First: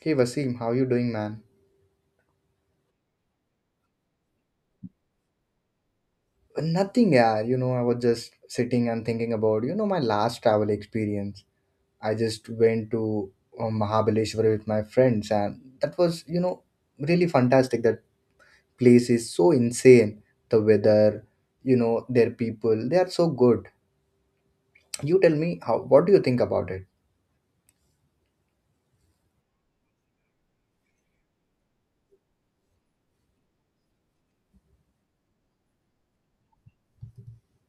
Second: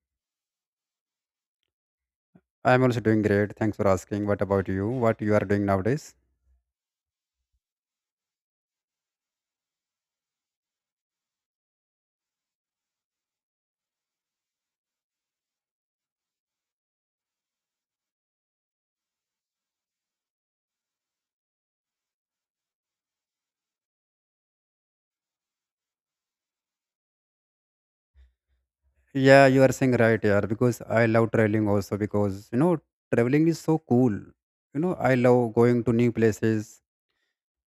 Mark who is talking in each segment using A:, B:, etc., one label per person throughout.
A: Hey Vaseem, how you doing, man?
B: I'm also doing great. Thanks for asking. What about you? What you are doing nowadays?
A: Nothing, yeah. I was just sitting and thinking about, my last travel experience. I just went to Mahabaleshwar with my friends, and that was, really fantastic. That place is so insane. The weather, their people, they are so good. You tell me how. What do you think about it?
B: Yeah, you are saying right, yeah, because I love traveling also because you know traveling is so cool. You know, I love going to new places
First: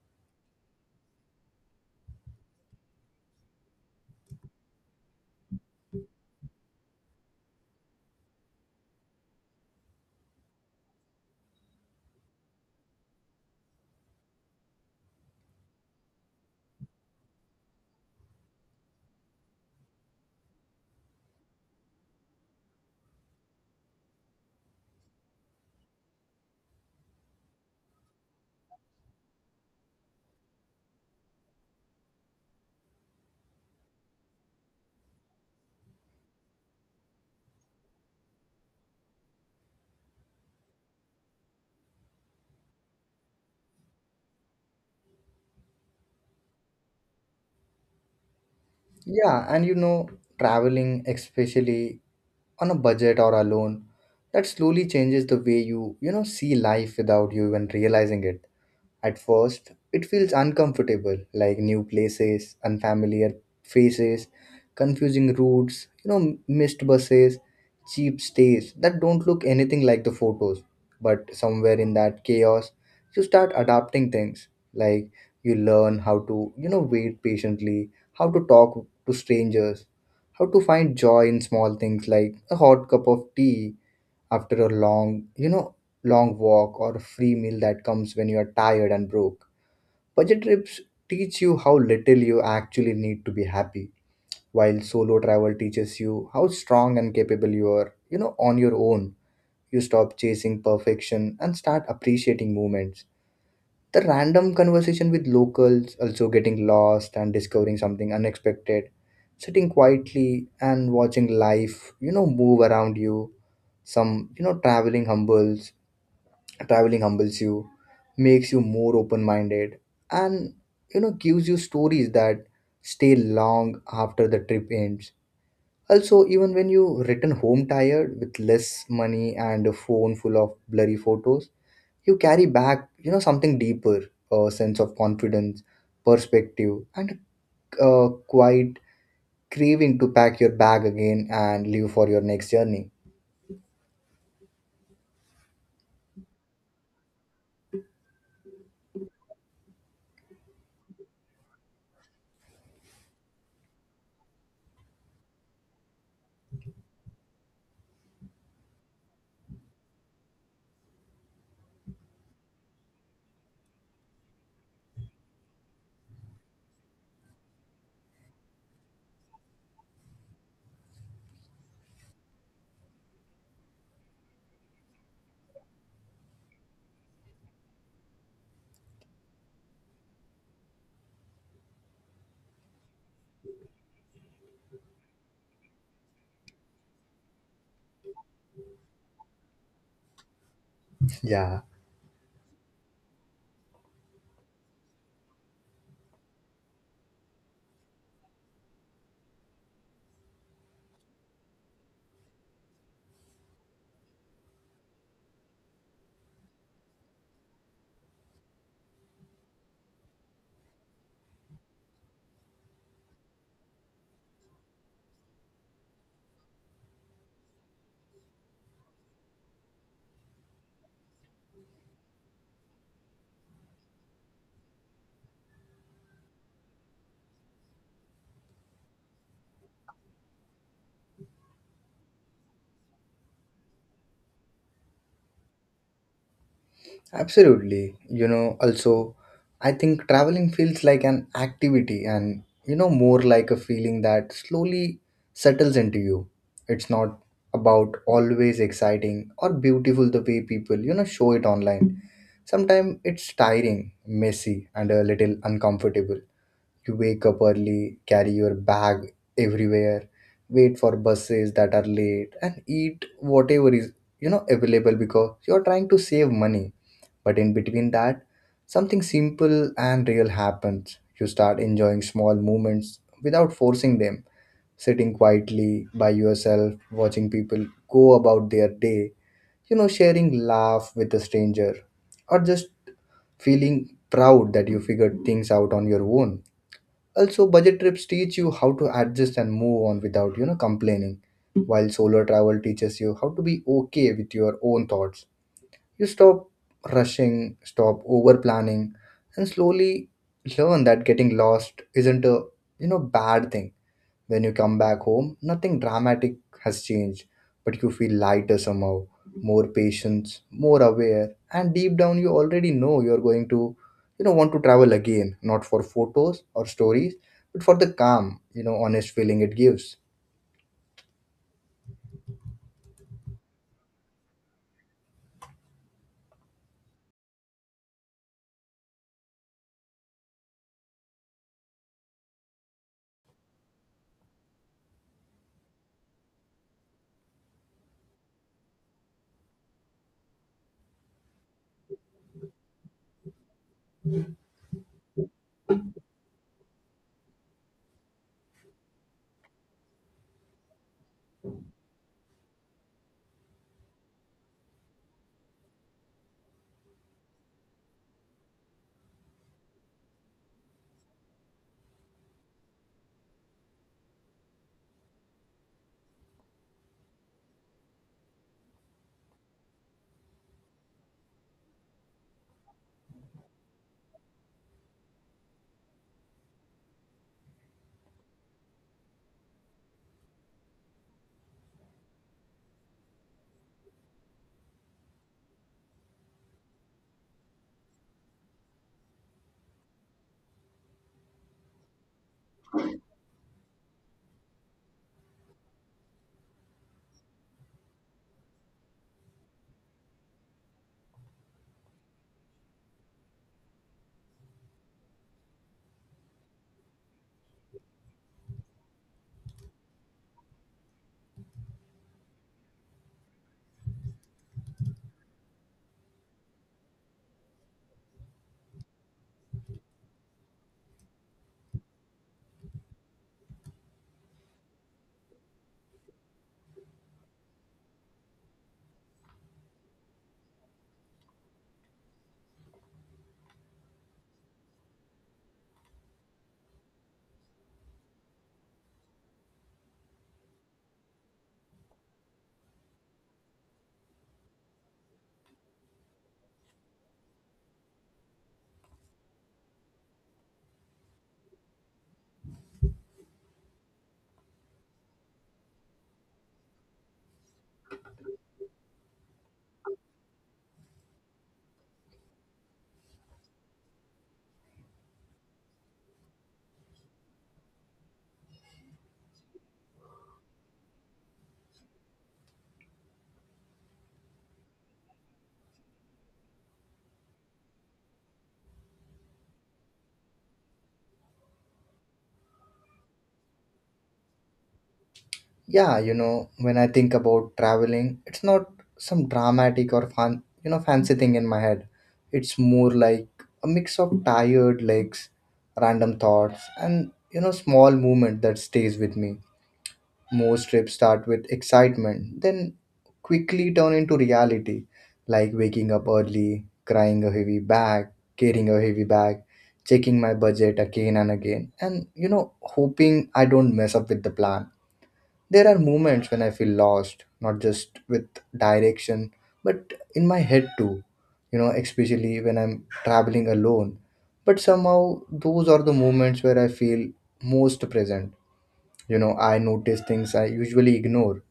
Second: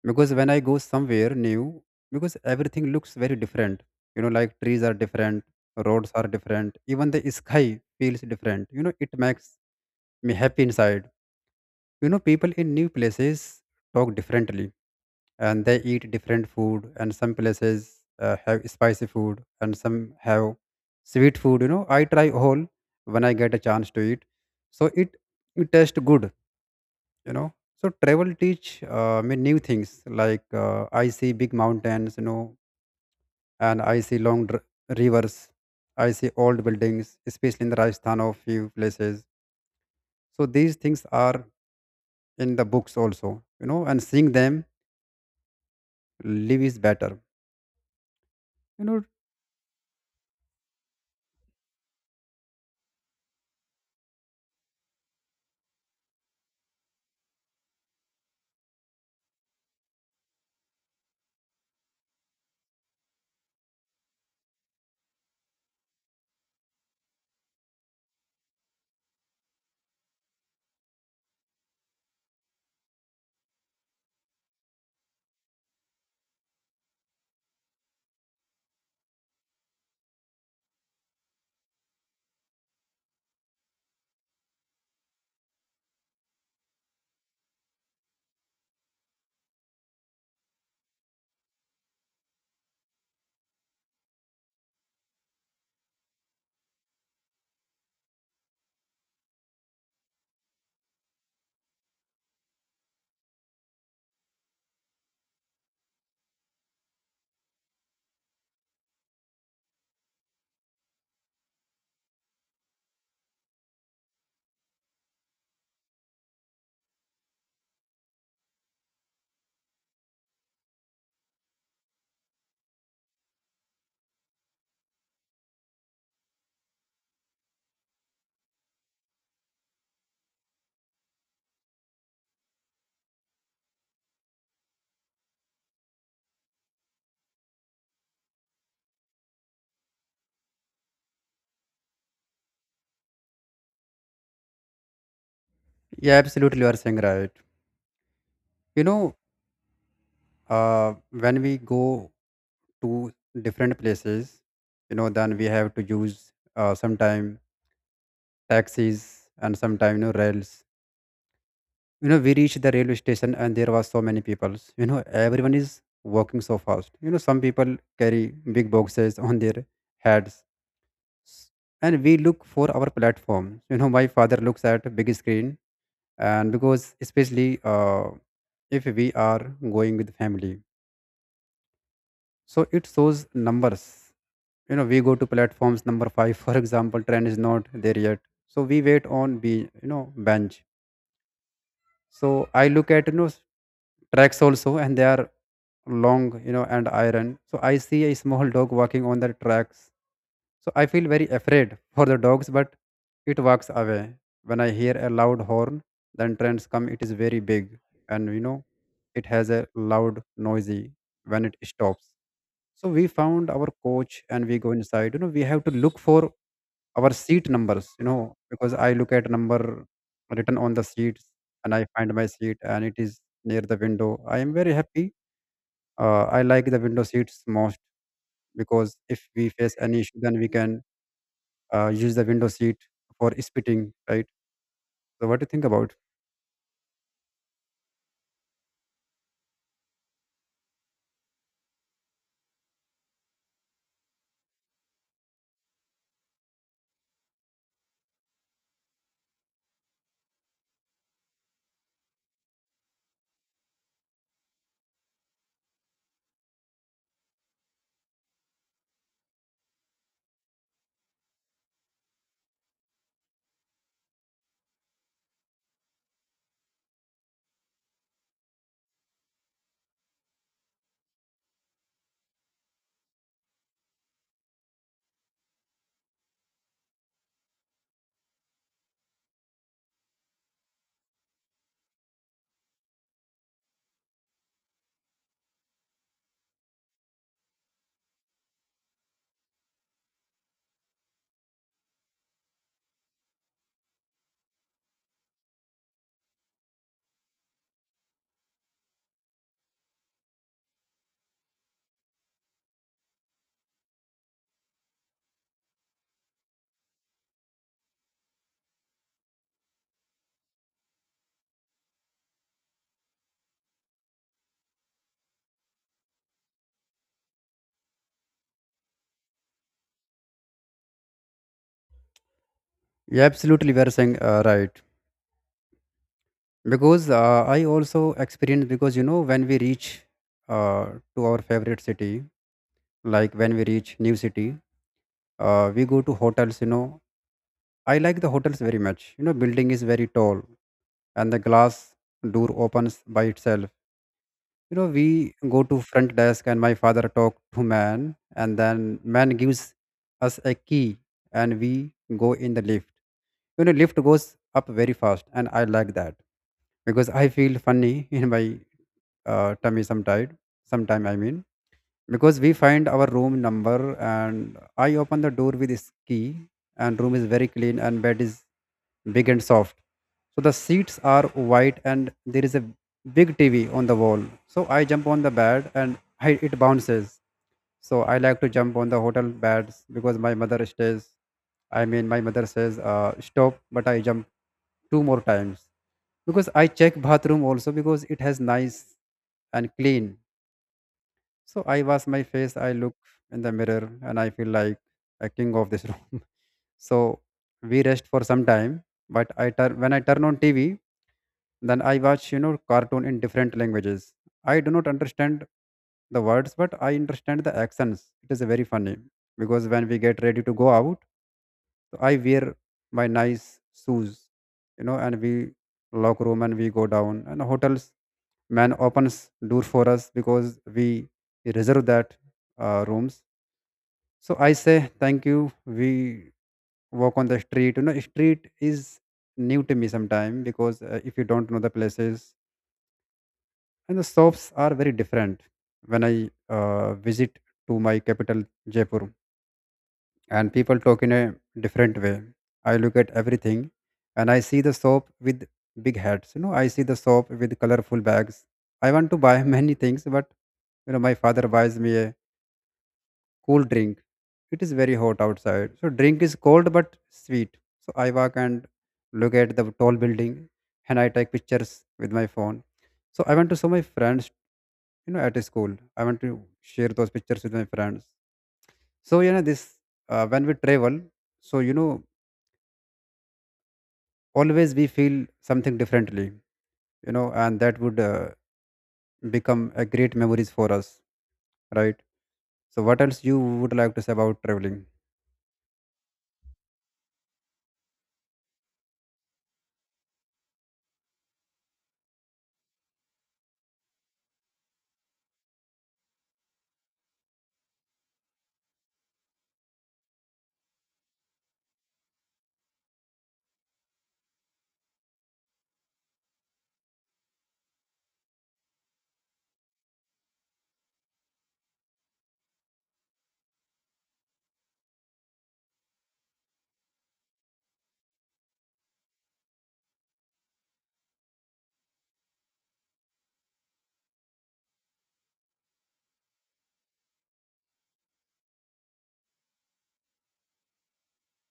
B: because when I go somewhere new, because everything looks very different. You know, like trees are different, roads are different, even the sky feels different. You know, it makes me happy inside. You know, people in new places talk differently and they eat different food and some places have spicy food and some have sweet food. You know, I try all when I get a chance to eat, so it tastes good, you know. So travel teach me new things, like I see big mountains, you know, and I see long rivers. I see old buildings, especially in the Rajasthan of few places. So these things are in the books also, you know, and seeing them live is better, you know.
A: Yeah, and traveling, especially on a budget or alone, that slowly changes the way you see life without you even realizing it. At first, it feels uncomfortable, like new places, unfamiliar faces, confusing routes, missed buses, cheap stays that don't look anything like the photos. But somewhere in that chaos, you start adapting things. Like you learn how to, wait patiently, how to talk to strangers, how to find joy in small things like a hot cup of tea after a long walk or a free meal that comes when you are tired and broke. Budget trips teach you how little you actually need to be happy, while solo travel teaches you how strong and capable you are, on your own. You stop chasing perfection and start appreciating moments. The random conversation with locals, also getting lost and discovering something unexpected, sitting quietly and watching life, move around you some you know traveling humbles Traveling humbles you, makes you more open minded, and gives you stories that stay long after the trip ends, also even when you return home tired with less money and a phone full of blurry photos. You carry back something deeper, a sense of confidence, perspective, and a quiet craving to pack your bag again and leave for your next journey.
B: Yeah, absolutely, you are saying right, you know. Uh, when we go to different places, you know, then we have to use sometime taxis and sometime, you know, rails. You know, we reached the railway station and there was so many people. You know, everyone is walking so fast. You know, some people carry big boxes on their heads. And we look for our platform. You know, my father looks at big screen. And because especially if we are going with family, so it shows numbers. You know, we go to platforms number 5, for example. Train is not there yet, so we wait on be you know, bench.
A: Yeah.
B: So I look at, you know, tracks also, and they are long, you know, and iron. So I see a small dog walking on the tracks. So I feel very afraid for the dogs, but it walks away when I hear a loud horn. Then trains come. It is very big, and you know, it has a loud noisy when it stops. So we found our coach and we go inside. You know, we have to look for our seat numbers, you know, because I look at number written on the seats, and I find my seat and it is near the window. I am very happy. I like the window seats most because if we face any issue, then we can use the window seat for spitting, right? So what do you think about?
A: Absolutely. I think traveling feels like an activity and, more like a feeling that slowly settles into you. It's not about always exciting or beautiful the way people, show it online. Sometimes it's tiring, messy, and a little uncomfortable. You wake up early, carry your bag everywhere, wait for buses that are late, and eat whatever is, available because you're trying to save money, but in between that, something simple and real happens. You start enjoying small moments without forcing them, sitting quietly by yourself, watching people go about their day, sharing laugh with a stranger, or just feeling proud that you figured things out on your own. Also, budget trips teach you how to adjust and move on without, complaining, while solo travel teaches you how to be okay with your own thoughts. You stop rushing, stop over planning, and slowly learn that getting lost isn't a bad thing. When you come back home, nothing dramatic has changed, but you feel lighter somehow, more patient, more aware, and deep down you already know you're going to want to travel again, not for photos or stories, but for the calm, honest feeling it gives.
B: You absolutely were saying right, because I also experienced, because you know, when we reach uh, to our favorite city, like when we reach new city, we go to hotels. You know, I like the hotels very much. You know, building is very tall and the glass door opens by itself. You know, we go to front desk and my father talk to man, and then man gives us a key. And we go in the lift. You know, lift goes up very fast and I like that because I feel funny in my tummy sometime, I mean. Because we find our room number and I open the door with his key, and room is very clean and bed is big and soft. So the seats are white and there is a big TV on the wall. So I jump on the bed and it bounces. So I like to jump on the hotel beds because my mother stays, I mean my mother says stop, but I jump two more times. Because I check bathroom also because it has nice and clean. So I wash my face, I look in the mirror, and I feel like a king of this room. So we rest for some time, but I turn when I turn on TV, then I watch, you know, cartoon in different languages. I do not understand the words, but I understand the accents. It is very funny. Because when we get ready to go out, so I wear my nice shoes, you know, and we lock room and we go down. And hotels man opens door for us because we reserve that rooms. So I say thank you. We walk on the street. You know, street is new to me sometime because if you don't know the places. And the shops are very different when I visit to my capital Jaipur, and people talk in a different way. I look at everything and I see the soap with big hats. You know, I see the soap with colorful bags. I want to buy many things, but you know, my father buys me a cool drink. It is very hot outside, so drink is cold but sweet. So I walk and look at the tall building, and I take pictures with my phone. So I want to show my friends, you know, at school. I want to share those pictures with my friends. So you know, this when we travel, so you know, always we feel something differently, you know, and that would become a great memories for us, right? So what else you would like to say about traveling?
A: Yeah, when I think about traveling, it's not some dramatic or fun, fancy thing in my head. It's more like a mix of tired legs, random thoughts, and small movement that stays with me. Most trips start with excitement, then quickly turn into reality, like waking up early, crying a heavy bag carrying a heavy bag, checking my budget again and again, and hoping I don't mess up with the plan. There are moments when I feel lost, not just with direction, but in my head too, you know, especially when I'm traveling alone. But somehow, those are the moments where I feel most present. You know, I notice things I usually ignore,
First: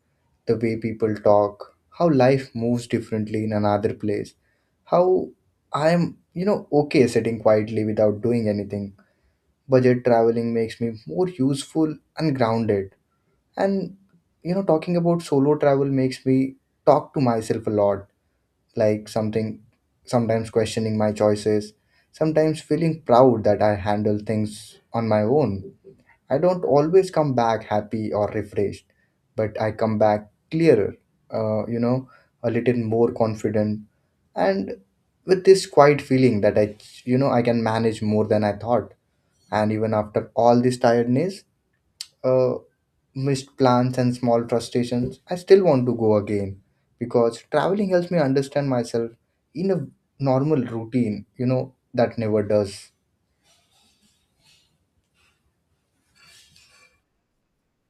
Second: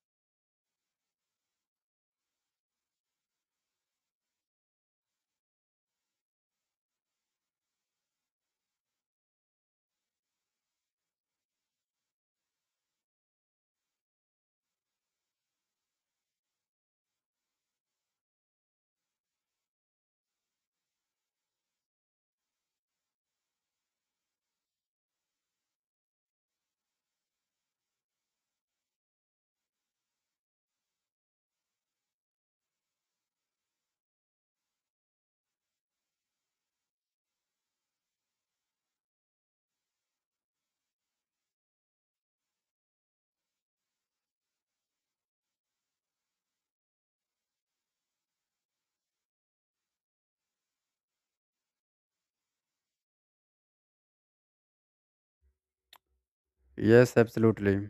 A: the way people talk, how life moves differently in another place, how I'm, you know, okay sitting quietly without doing anything. Budget traveling makes me more useful and grounded, and you know, talking about solo travel makes me talk to myself a lot, like something sometimes questioning my choices, sometimes feeling proud that I handle things on my own. I don't always come back happy or refreshed, but I come back clearer, uh, you know, a little more confident and with this quiet feeling that I can manage more than I thought. And even after all this tiredness, uh, missed plans and small frustrations, I still want to go again because traveling helps me understand myself in a normal routine, that never does.
B: Yes, absolutely.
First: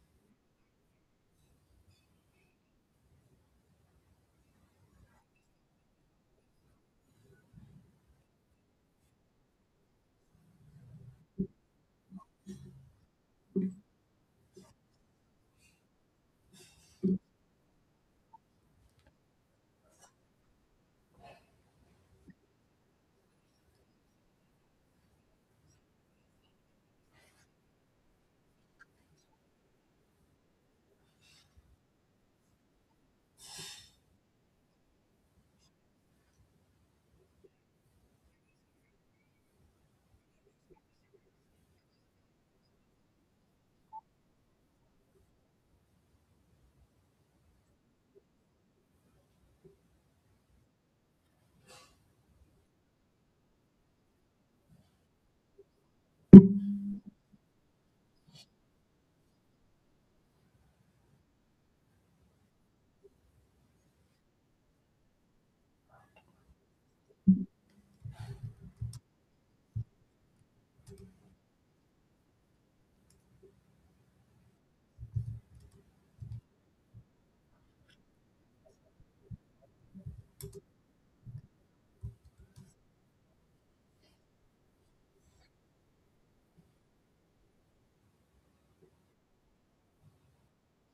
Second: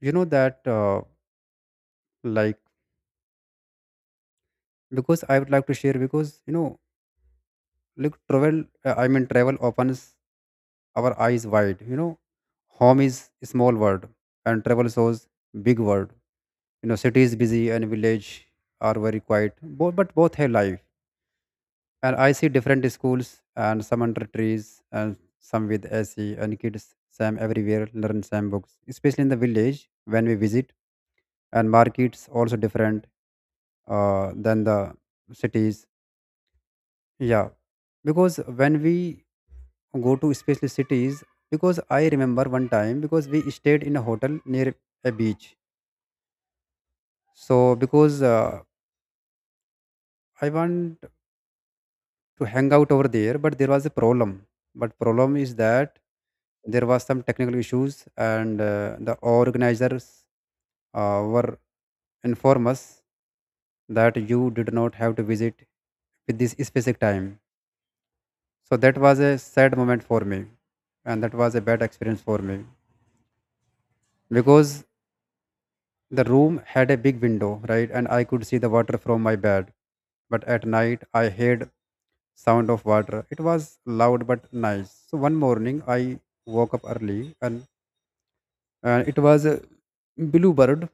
B: You know that like, because I would like to share, because you know, like travel I mean travel opens our eyes wide, you know. Home is a small world, and travel shows big world. You know, city is busy and village are very quiet both, but both have life. And I see different schools, and some under trees and some with AC, and kids same everywhere learn same books, especially in the village when we visit. And markets also different than the cities. Yeah, because when we go to especially cities, because I remember one time because we stayed in a hotel near a beach. So because I want to hang out over there, but there was a problem. But problem is that there was some technical issues, and the organizers were inform us that you did not have to visit with this specific time. So that was a sad moment for me, and that was a bad experience for me. Because the room had a big window, right, and I could see the water from my bed. But at night, I heard sound of water. It was loud but nice. So one morning, I woke up early, and it was a bluebird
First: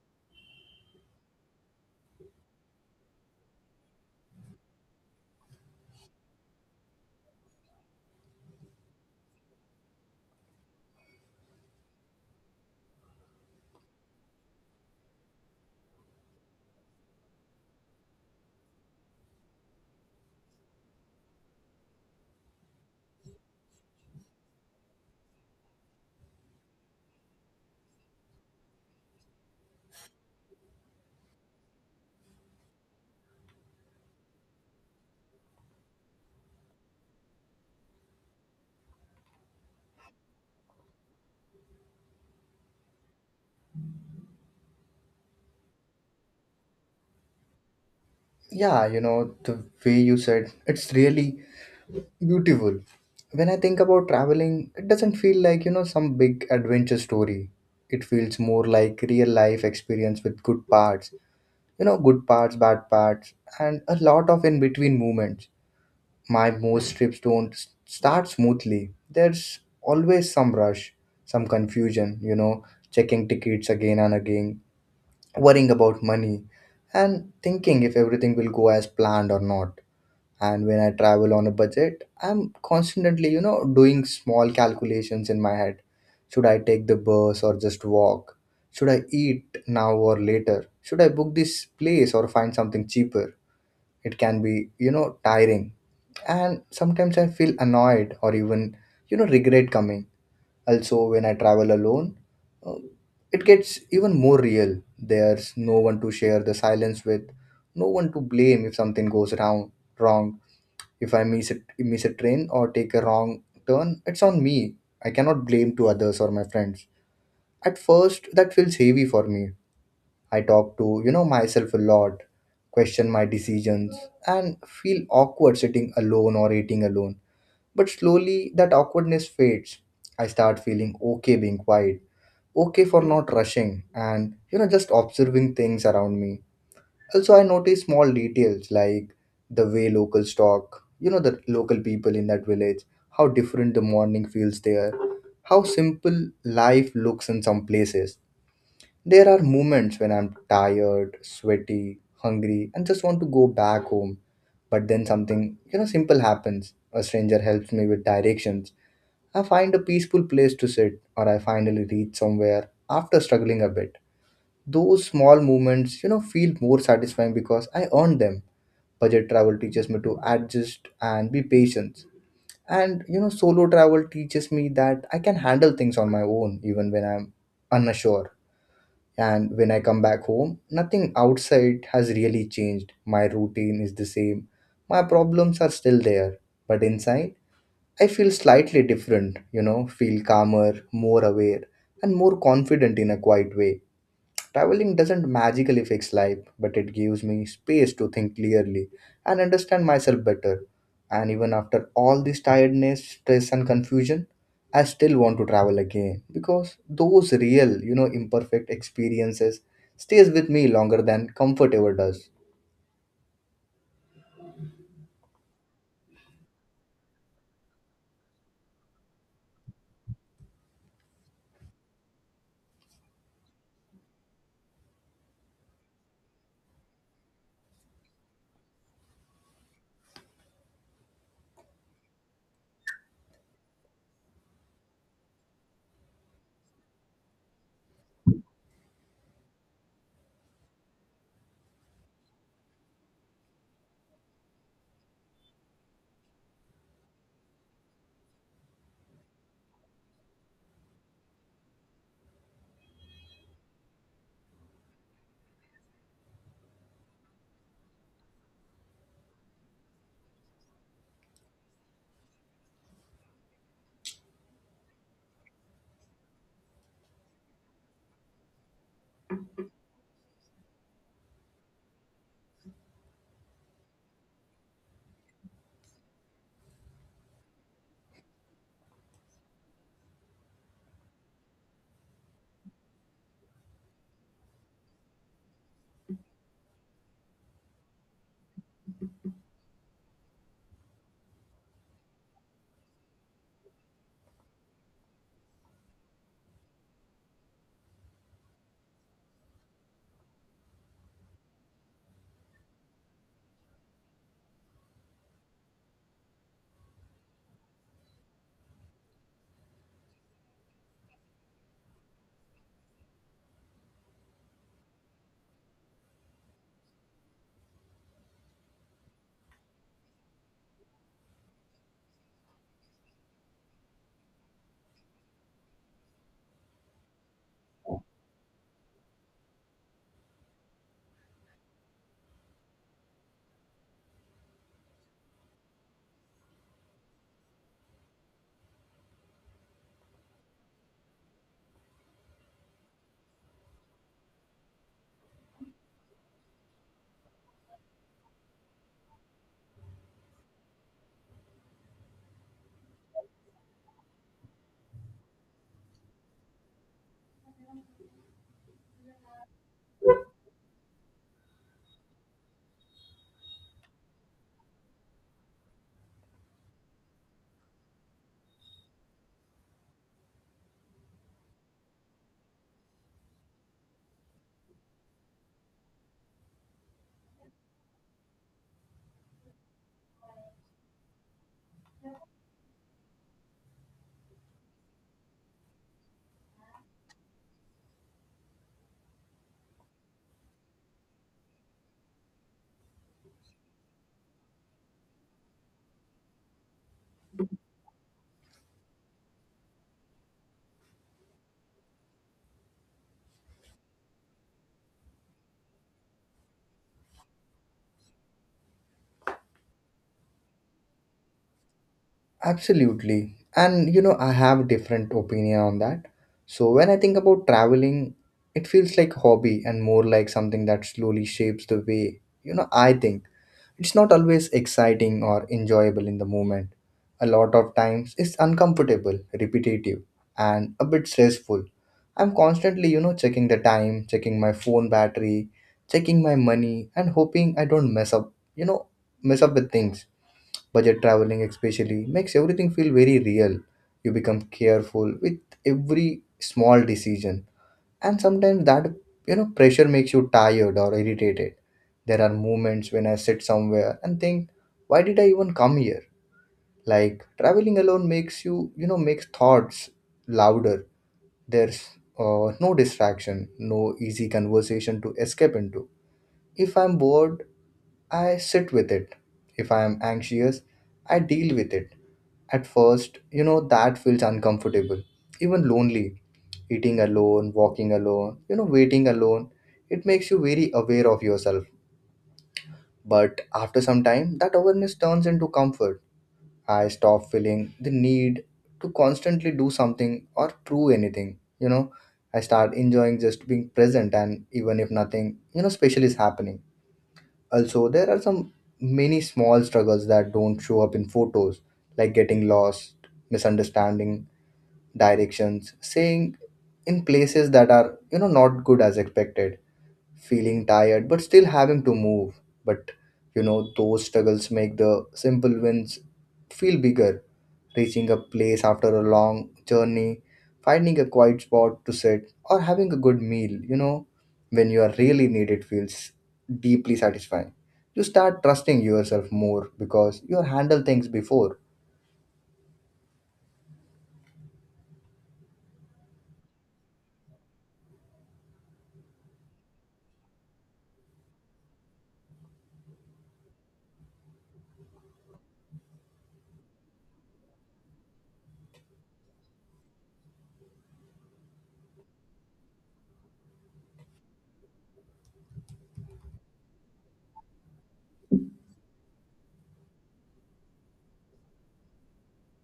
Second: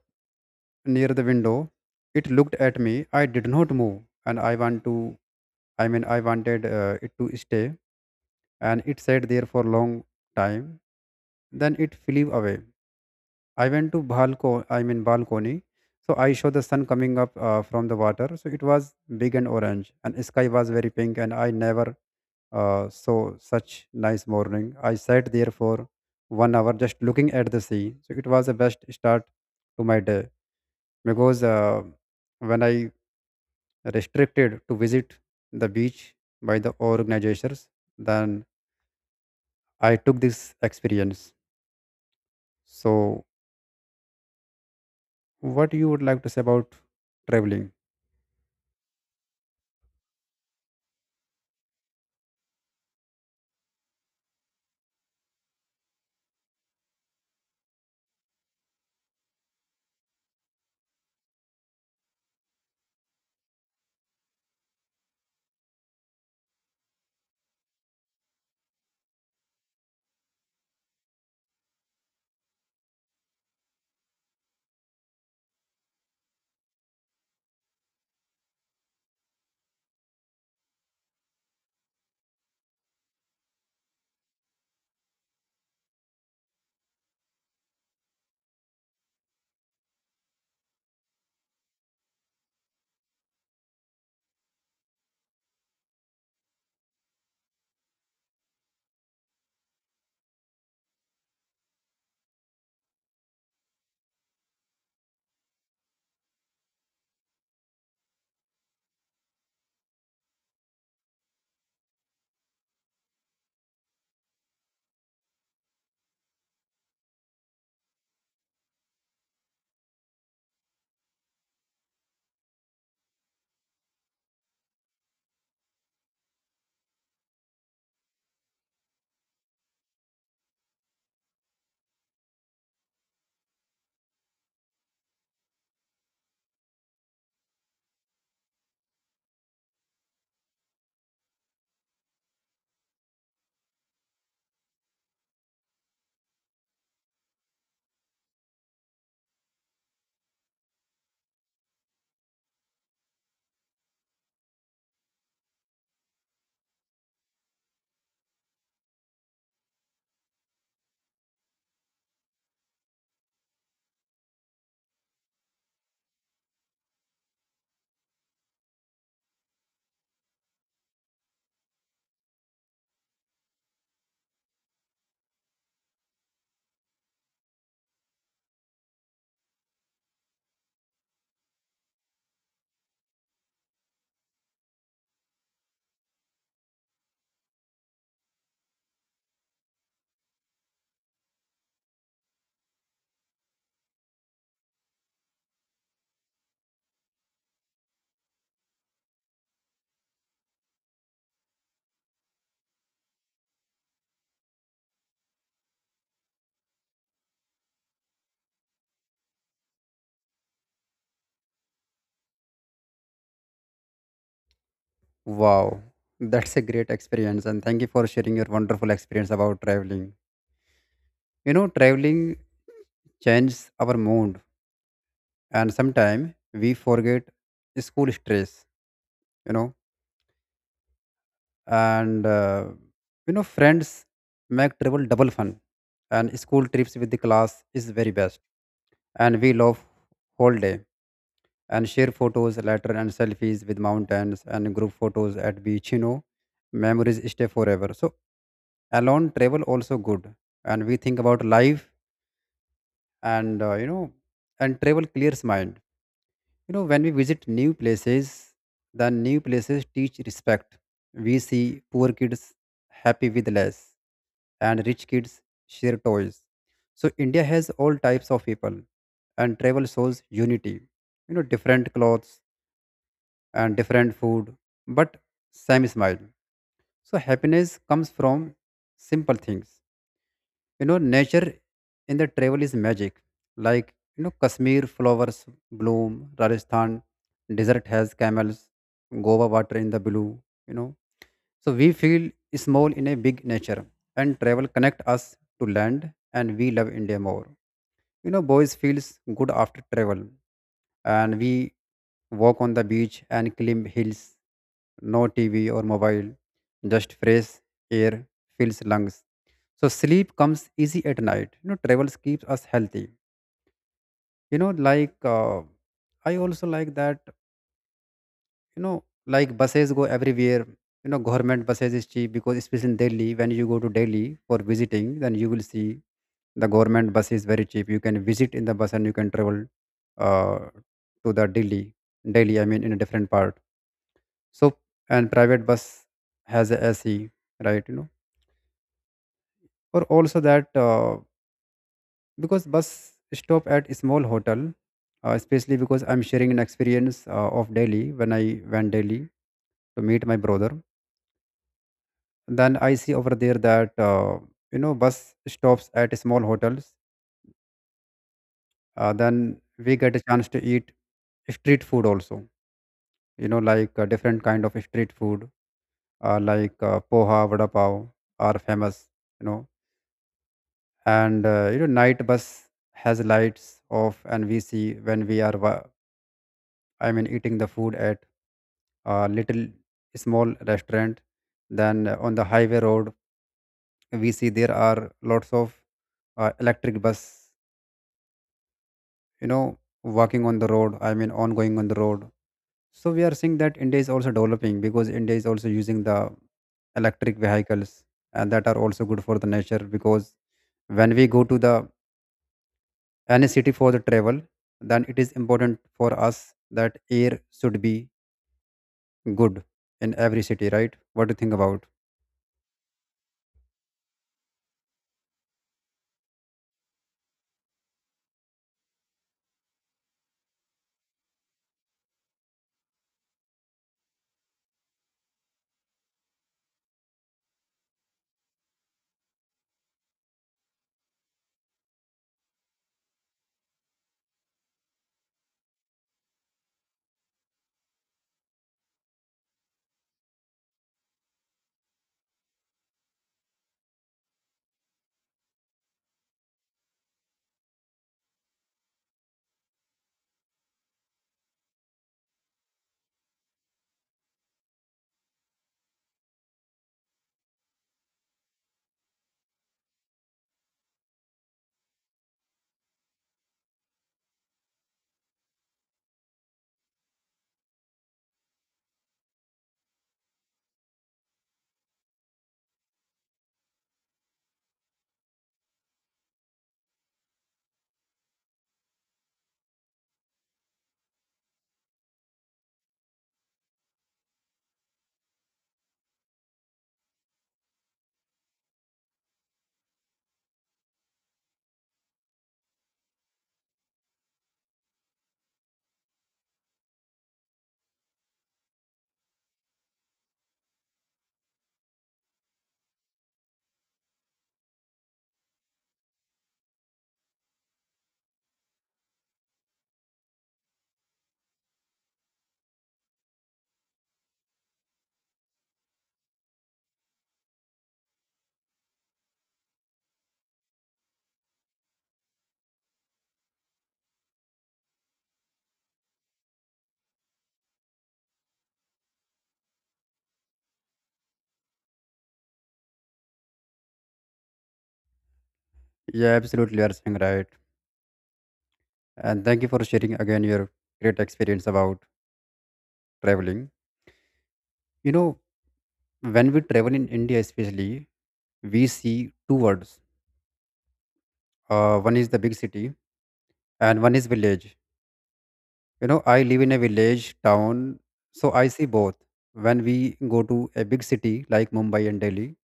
B: near the window. It looked at me. I did not move, and I wanted it to stay, and it sat there for a long time. Then it flew away. I went to balcony. I mean balcony. So I saw the sun coming up from the water. So it was big and orange, and sky was very pink. And I never saw such nice morning. I sat there for 1 hour just looking at the sea. So it was the best start to my day, because when I restricted to visit the beach by the organizers, then I took this experience. So what you would like to say about traveling?
A: Yeah, you know, the way you said, it's really beautiful. When I think about traveling, it doesn't feel like, some big adventure story. It feels more like real life experience with good parts, bad parts, and a lot of in between moments. My most trips don't start smoothly. There's always some rush, some confusion, checking tickets again and again, worrying about money, and thinking if everything will go as planned or not. And when I travel on a budget, I'm constantly, doing small calculations in my head. Should I take the bus or just walk? Should I eat now or later? Should I book this place or find something cheaper? It can be, tiring, and sometimes I feel annoyed or even regret coming. Also when I travel alone, uh, it gets even more real. There's no one to share the silence with, no one to blame if something goes wrong. If I miss a train or take a wrong turn, it's on me. I cannot blame to others or my friends. At first that feels heavy for me. I talk to myself a lot, question my decisions, and feel awkward sitting alone or eating alone. But slowly that awkwardness fades. I start feeling okay being quiet, okay for not rushing, and you know, just observing things around me. Also, I notice small details like the way locals talk, you know, the local people in that village, how different the morning feels there, how simple life looks in some places. There are moments when I'm tired, sweaty, hungry, and just want to go back home. But then something, simple happens. A stranger helps me with directions, I find a peaceful place to sit, or I finally reach somewhere after struggling a bit. Those small moments, feel more satisfying because I earned them. Budget travel teaches me to adjust and be patient. And, solo travel teaches me that I can handle things on my own even when I'm unsure. And when I come back home, nothing outside has really changed. My routine is the same. My problems are still there. But inside, I feel slightly different, feel calmer, more aware, and more confident in a quiet way. Traveling doesn't magically fix life, but it gives me space to think clearly and understand myself better. And even after all this tiredness, stress, and confusion, I still want to travel again because those real, imperfect experiences stays with me longer than comfort ever does.
B: Wow, that's a great experience, and thank you for sharing your wonderful experience about traveling. You know, traveling changes our mood, and sometimes we forget school stress, you know, and you know, friends make travel double fun, and school trips with the class is very best, and we love whole day. And share photos, later and selfies with mountains and group photos at beach. You know, memories stay forever. So alone travel also good, and we think about life and you know, and travel clears mind. You know, when we visit new places, then new places teach respect. We see poor kids happy with less, and rich kids share toys. So India has all types of people, and travel shows unity. You know, different clothes and different food, but same smile. So happiness comes from simple things. You know, nature in the travel is magic. Like you know, Kashmir flowers bloom, Rajasthan desert has camels, Goa water in the blue. You know, so we feel small in a big nature, and travel connect us to land, and we love India more. You know, boys feels good after travel, and we walk on the beach and climb hills. No TV or mobile, just fresh air fills lungs. So sleep comes easy at night. You know, travels keeps us healthy. You know, like uh, I also like that you know like buses go everywhere. You know, government buses is cheap because especially in Delhi, when you go to Delhi for visiting, then you will see the government bus is very cheap. You can visit in the bus and you can travel uh, to the delhi delhi I mean in a different part. So and private bus has a AC, right? You know, or also that because bus stop at small hotel. Especially because I'm sharing an experience of Delhi, when I went Delhi to meet my brother, then I see over there that you know, bus stops at small hotels. Then we get a chance to eat street food also. Different kind of street food, poha, vada pav are famous, you know. And you know, night bus has lights off and we see when we are I mean eating the food at a little small restaurant. Then on the highway road, we see there are lots of electric bus, you know, walking on the road, I mean on going on the road. So we are seeing that India is also developing because India is also using the electric vehicles. And that are also good for the nature because when we go to the any city for the travel, then it is important for us that air should be good in every city, right? What do you think about?
A: Absolutely. And you know, I have different opinion on that. So when I think about traveling, it feels like hobby and more like something that slowly shapes the way, I think. It's not always exciting or enjoyable in the moment. A lot of times it's uncomfortable, repetitive, and a bit stressful. I'm constantly, checking the time, checking my phone battery, checking my money, and hoping I don't mess up with things. Budget traveling, especially, makes everything feel very real. You become careful with every small decision, and sometimes that pressure makes you tired or irritated. There are moments when I sit somewhere and think, why did I even come here? Like traveling alone makes thoughts louder. There's no distraction, no easy conversation to escape into. If I'm bored, I sit with it. If I am anxious, I deal with it. At first, that feels uncomfortable, even lonely. Eating alone, walking alone, waiting alone, it makes you very aware of yourself. But after some time, that awareness turns into comfort. I stop feeling the need to constantly do something or prove anything, you know. I start enjoying just being present, and even if nothing, special is happening. Also, there are some many small struggles that don't show up in photos, like getting lost, misunderstanding directions, staying in places that are, not good as expected, feeling tired but still having to move. But, those struggles make the simple wins feel bigger, reaching a place after a long journey, finding a quiet spot to sit, or having a good meal, when you are really needed feels deeply satisfying. You start trusting yourself more because you handle things before.
B: Yeah, absolutely, you are saying right. And thank you for sharing again your great experience about traveling. You know, when we travel in India especially, we see two words. One is the big city and one is village. You know, I live in a village town, so I see both. When we go to a big city like Mumbai and Delhi,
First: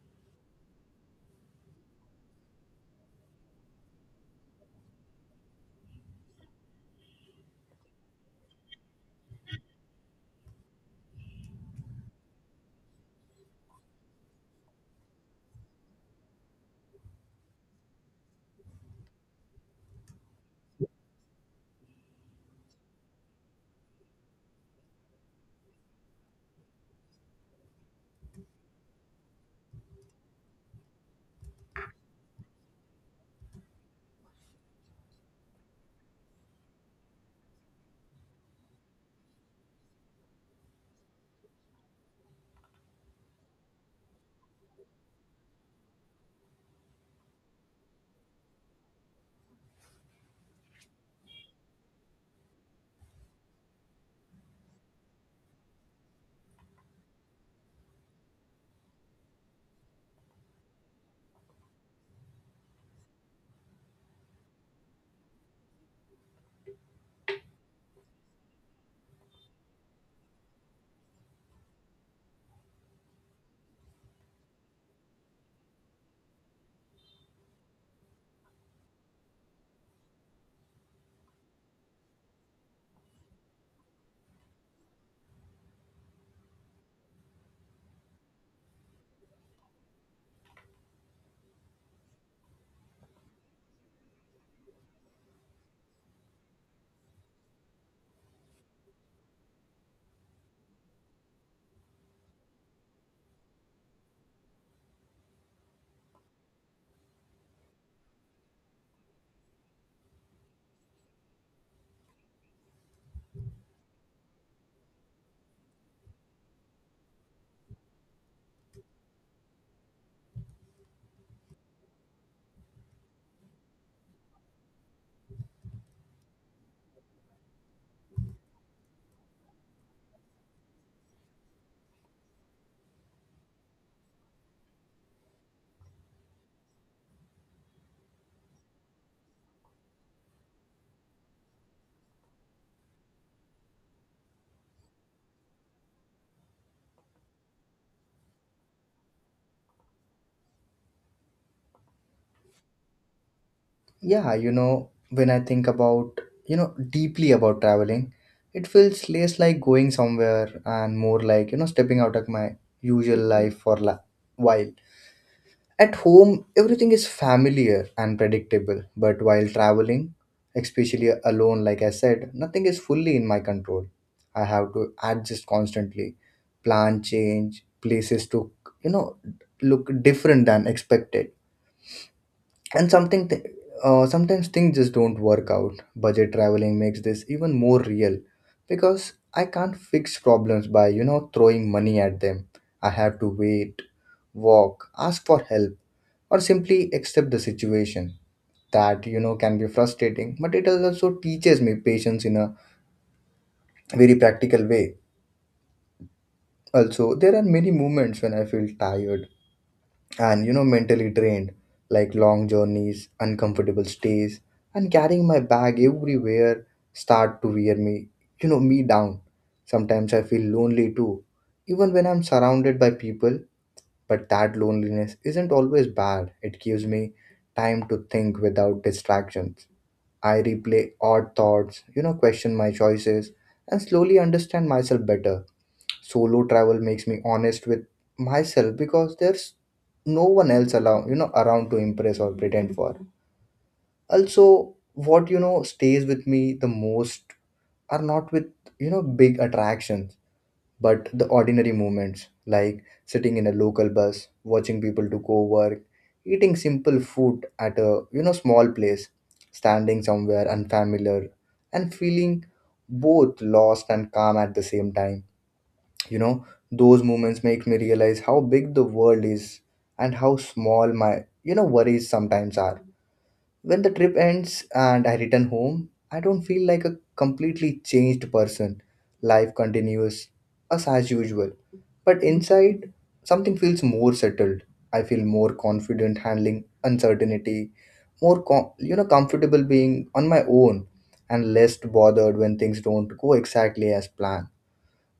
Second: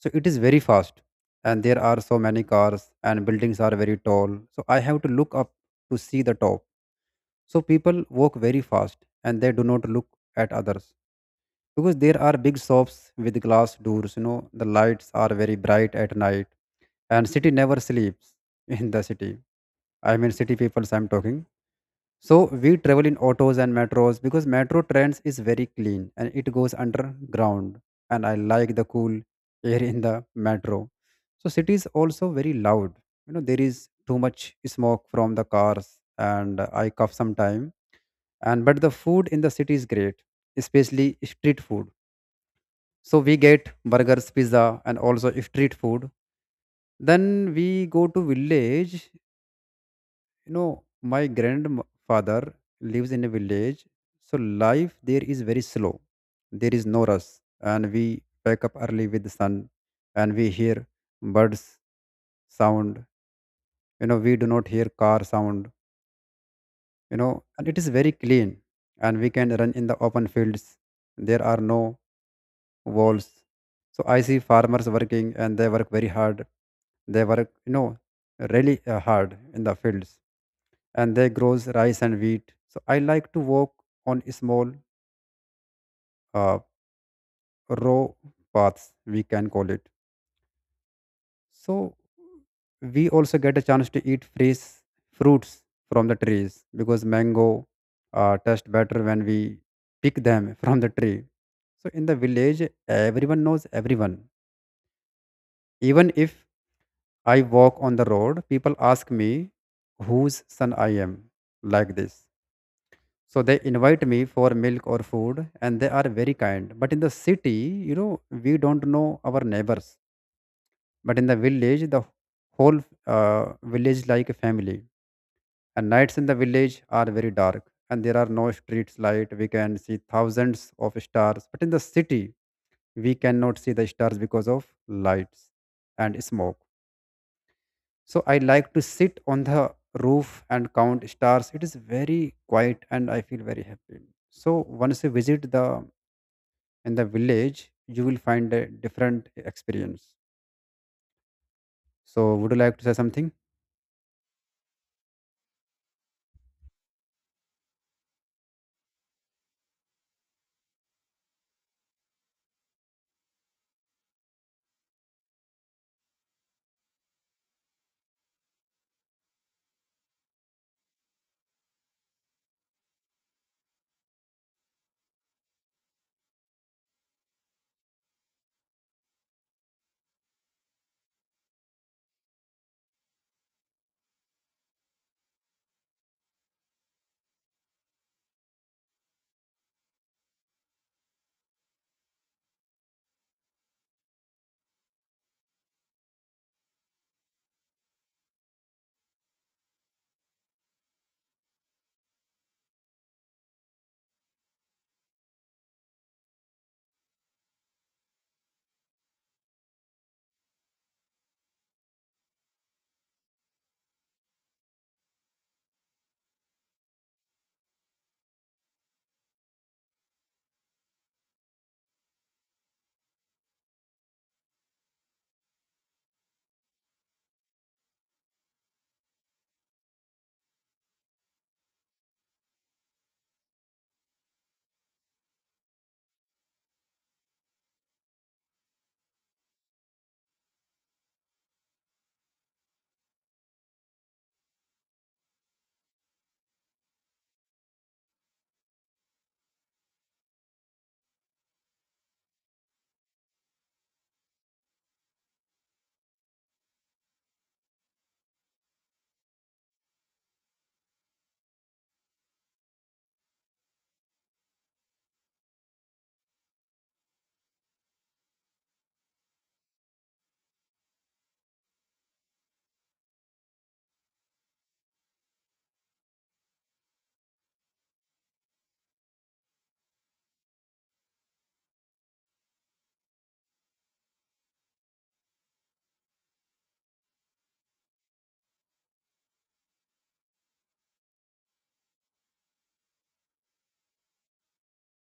B: so it is very fast and there are so many cars and buildings are very tall. So I have to look up to see the top. So people walk very fast and they do not look at others because there are big shops with glass doors. You know, the lights are very bright at night and city never sleeps, in the city I mean, city people so I'm talking. So we travel in autos and metros because metro trains is very clean and it goes underground and I like the cool air in the metro. So cities also very loud. You know, there is too much smoke from the cars and I cough sometime. And but the food in the city is great, especially street food. So we get burgers, pizza and also street food. Then we go to village. You know, my grandfather lives in a village, so life there is very slow. There is no rush, and we wake up early with the sun, and we hear birds sound. You know, we do not hear car sound. You know, and it is very clean, and we can run in the open fields. There are no walls. So I see farmers working, and they work very hard. They work, you know, really hard in the fields and there grows rice and wheat. So I like to walk on small uh, row paths, we can call it. So we also get a chance to eat fresh fruits from the trees because mango taste better when we pick them from the tree. So in the village, everyone knows everyone. Even if I walk on the road, people ask me whose son I am, like this. So they invite me for milk or food, and they are very kind. But in the city, you know, we don't know our neighbors. But in the village, the whole village like a family. And nights in the village are very dark, and there are no streets light. We can see thousands of stars, but in the city, we cannot see the stars because of lights and smoke. So I like to sit on the roof and count stars. It is very quiet, and I feel very happy. So once you visit the in the village, you will find a different experience. So would you like to say something?
A: Yeah, when I think about, deeply about traveling, it feels less like going somewhere and more like, stepping out of my usual life for while. At home, everything is familiar and predictable, but while traveling, especially alone, like I said, nothing is fully in my control. I have to adjust constantly, plan change, places to you know look different than expected, and sometimes things just don't work out. Budget traveling makes this even more real because I can't fix problems by throwing money at them. I have to wait, walk, ask for help or simply accept the situation that can be frustrating, but it also teaches me patience in a very practical way. Also, there are many moments when I feel tired and mentally drained, like long journeys, uncomfortable stays, and carrying my bag everywhere start to wear me you know me down. Sometimes I feel lonely too, even when I'm surrounded by people, but that loneliness isn't always bad. It gives me time to think without distractions. I replay odd thoughts, question my choices, and slowly understand myself better. Solo travel makes me honest with myself because there's no one else allow around to impress or pretend for. Also, what stays with me the most are not with big attractions, but the ordinary moments, like sitting in a local bus watching people to go work, eating simple food at a small place, standing somewhere unfamiliar and feeling both lost and calm at the same time you know those moments make me realize how big the world is and how small my worries sometimes are. When the trip ends and I return home, I don't feel like a completely changed person. Life continues as usual, but inside, something feels more settled. I feel more confident handling uncertainty, more comfortable being on my own, and less bothered when things don't go exactly as planned.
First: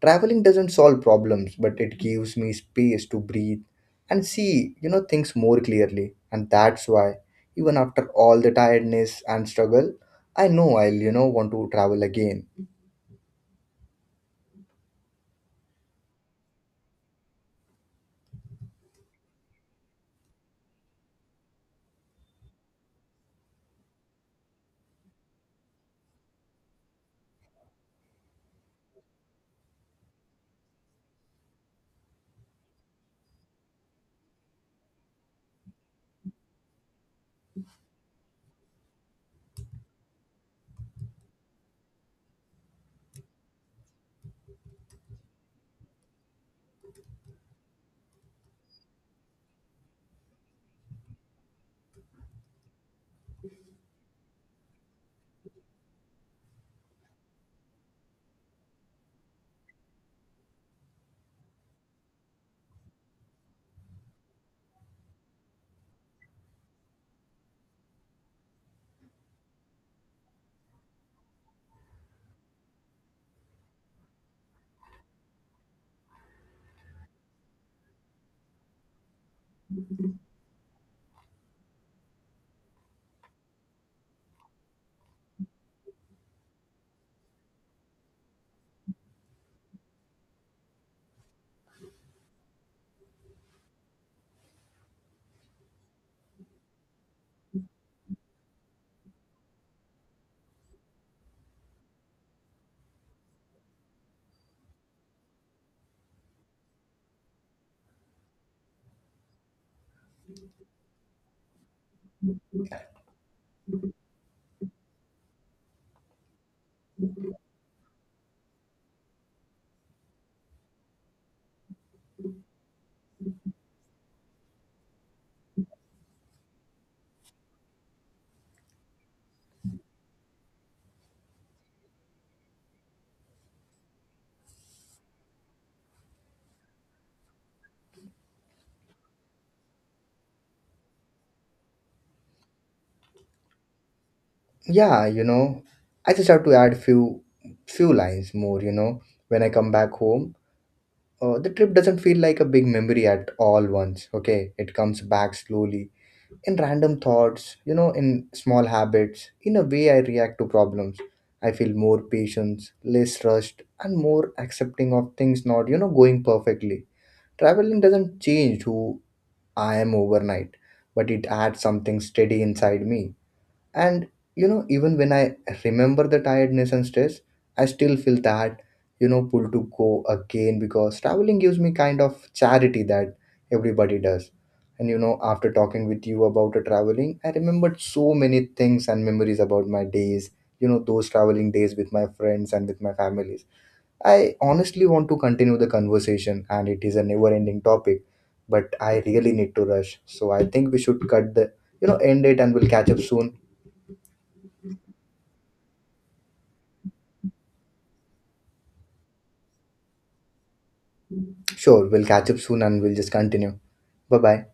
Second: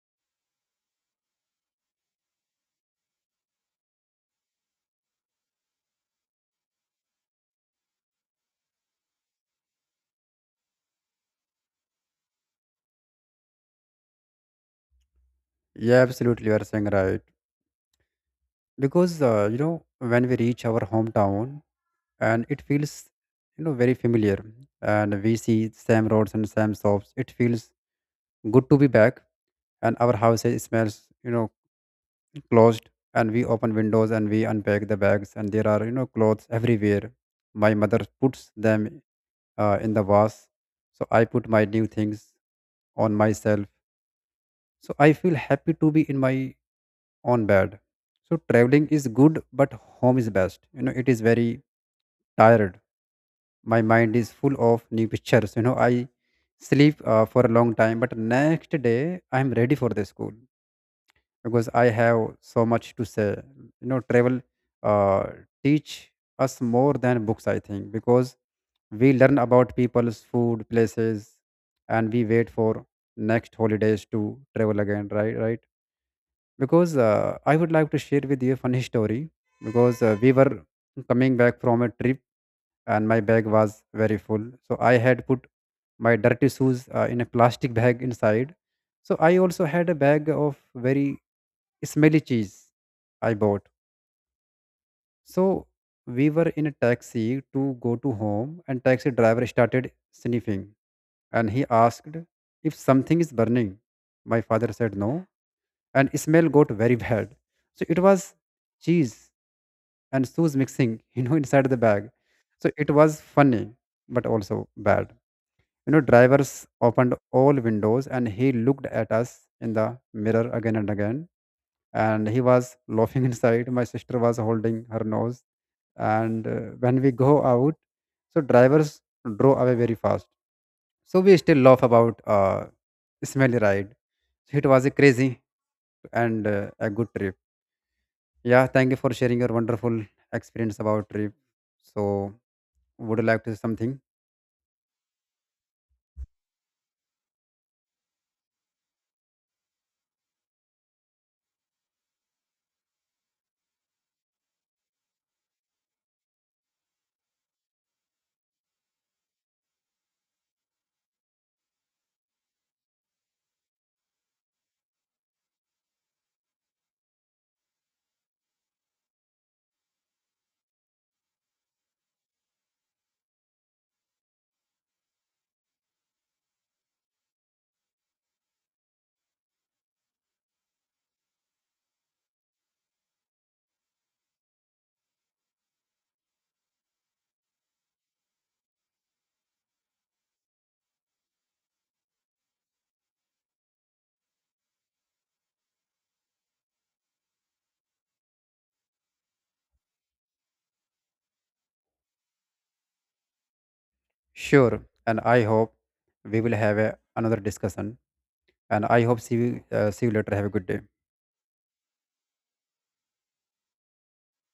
A: Traveling doesn't solve problems, but it gives me space to breathe and see things more clearly. And that's why, even after all the tiredness and struggle, I know I'll want to travel again.
B: Yeah, absolutely, you are saying right. Because you know, when we reach our hometown and it feels, you know, very familiar, and we see same roads and same shops, it feels good to be back. And our house smells, you know, closed. And we open windows and we unpack the bags and there are, you know, clothes everywhere. My mother puts them in the vase, so I put my new things on myself. So I feel happy to be in my own bed. So traveling is good, but home is best. You know, it is very tired. My mind is full of new pictures. You know, I sleep for a long time, but next day I am ready for the school because I have so much to say. You know, travel uh, teach us more than books, I think, because we learn about people's food, places, and we wait for next holidays to travel again. Right, right. Because I would like to share with you a funny story. Because we were coming back from a trip and my bag was very full. So I had put my dirty shoes in a plastic bag inside. So I also had a bag of very smelly cheese I bought. So we were in a taxi to go to home, and taxi driver started sniffing and he asked if something is burning. My father said no and smell got very bad. So it was cheese and shoes mixing, you know, inside the bag. So it was funny, but also bad. You know, drivers opened all windows and he looked at us in the mirror again and again. And he was laughing inside. My sister was holding her nose. And when we go out, so drivers drove away very fast. So we still laugh about smelly ride. So it was a crazy and a good trip. Yeah, thank you for sharing your wonderful experience about trip. So would you like to say something?
A: Yeah, I just have to add few lines more, when I come back home. The trip doesn't feel like a big memory at all once, okay? It comes back slowly in random thoughts, in small habits, in a way I react to problems. I feel more patience, less rushed, and more accepting of things not, going perfectly. Traveling doesn't change who I am overnight, but it adds something steady inside me. And even when I remember the tiredness and stress, I still feel that, pull to go again because traveling gives me kind of charity that everybody does. And after talking with you about the traveling, I remembered so many things and memories about my days, those traveling days with my friends and with my families. I honestly want to continue the conversation and it is a never ending topic, but I really need to rush. So I think we should cut the, end it, and we'll catch up soon.
B: Sure. And I hope we will have a, another discussion. And I hope see you later. Have a good day.
A: Sure, we'll catch up soon and we'll just continue. Bye bye.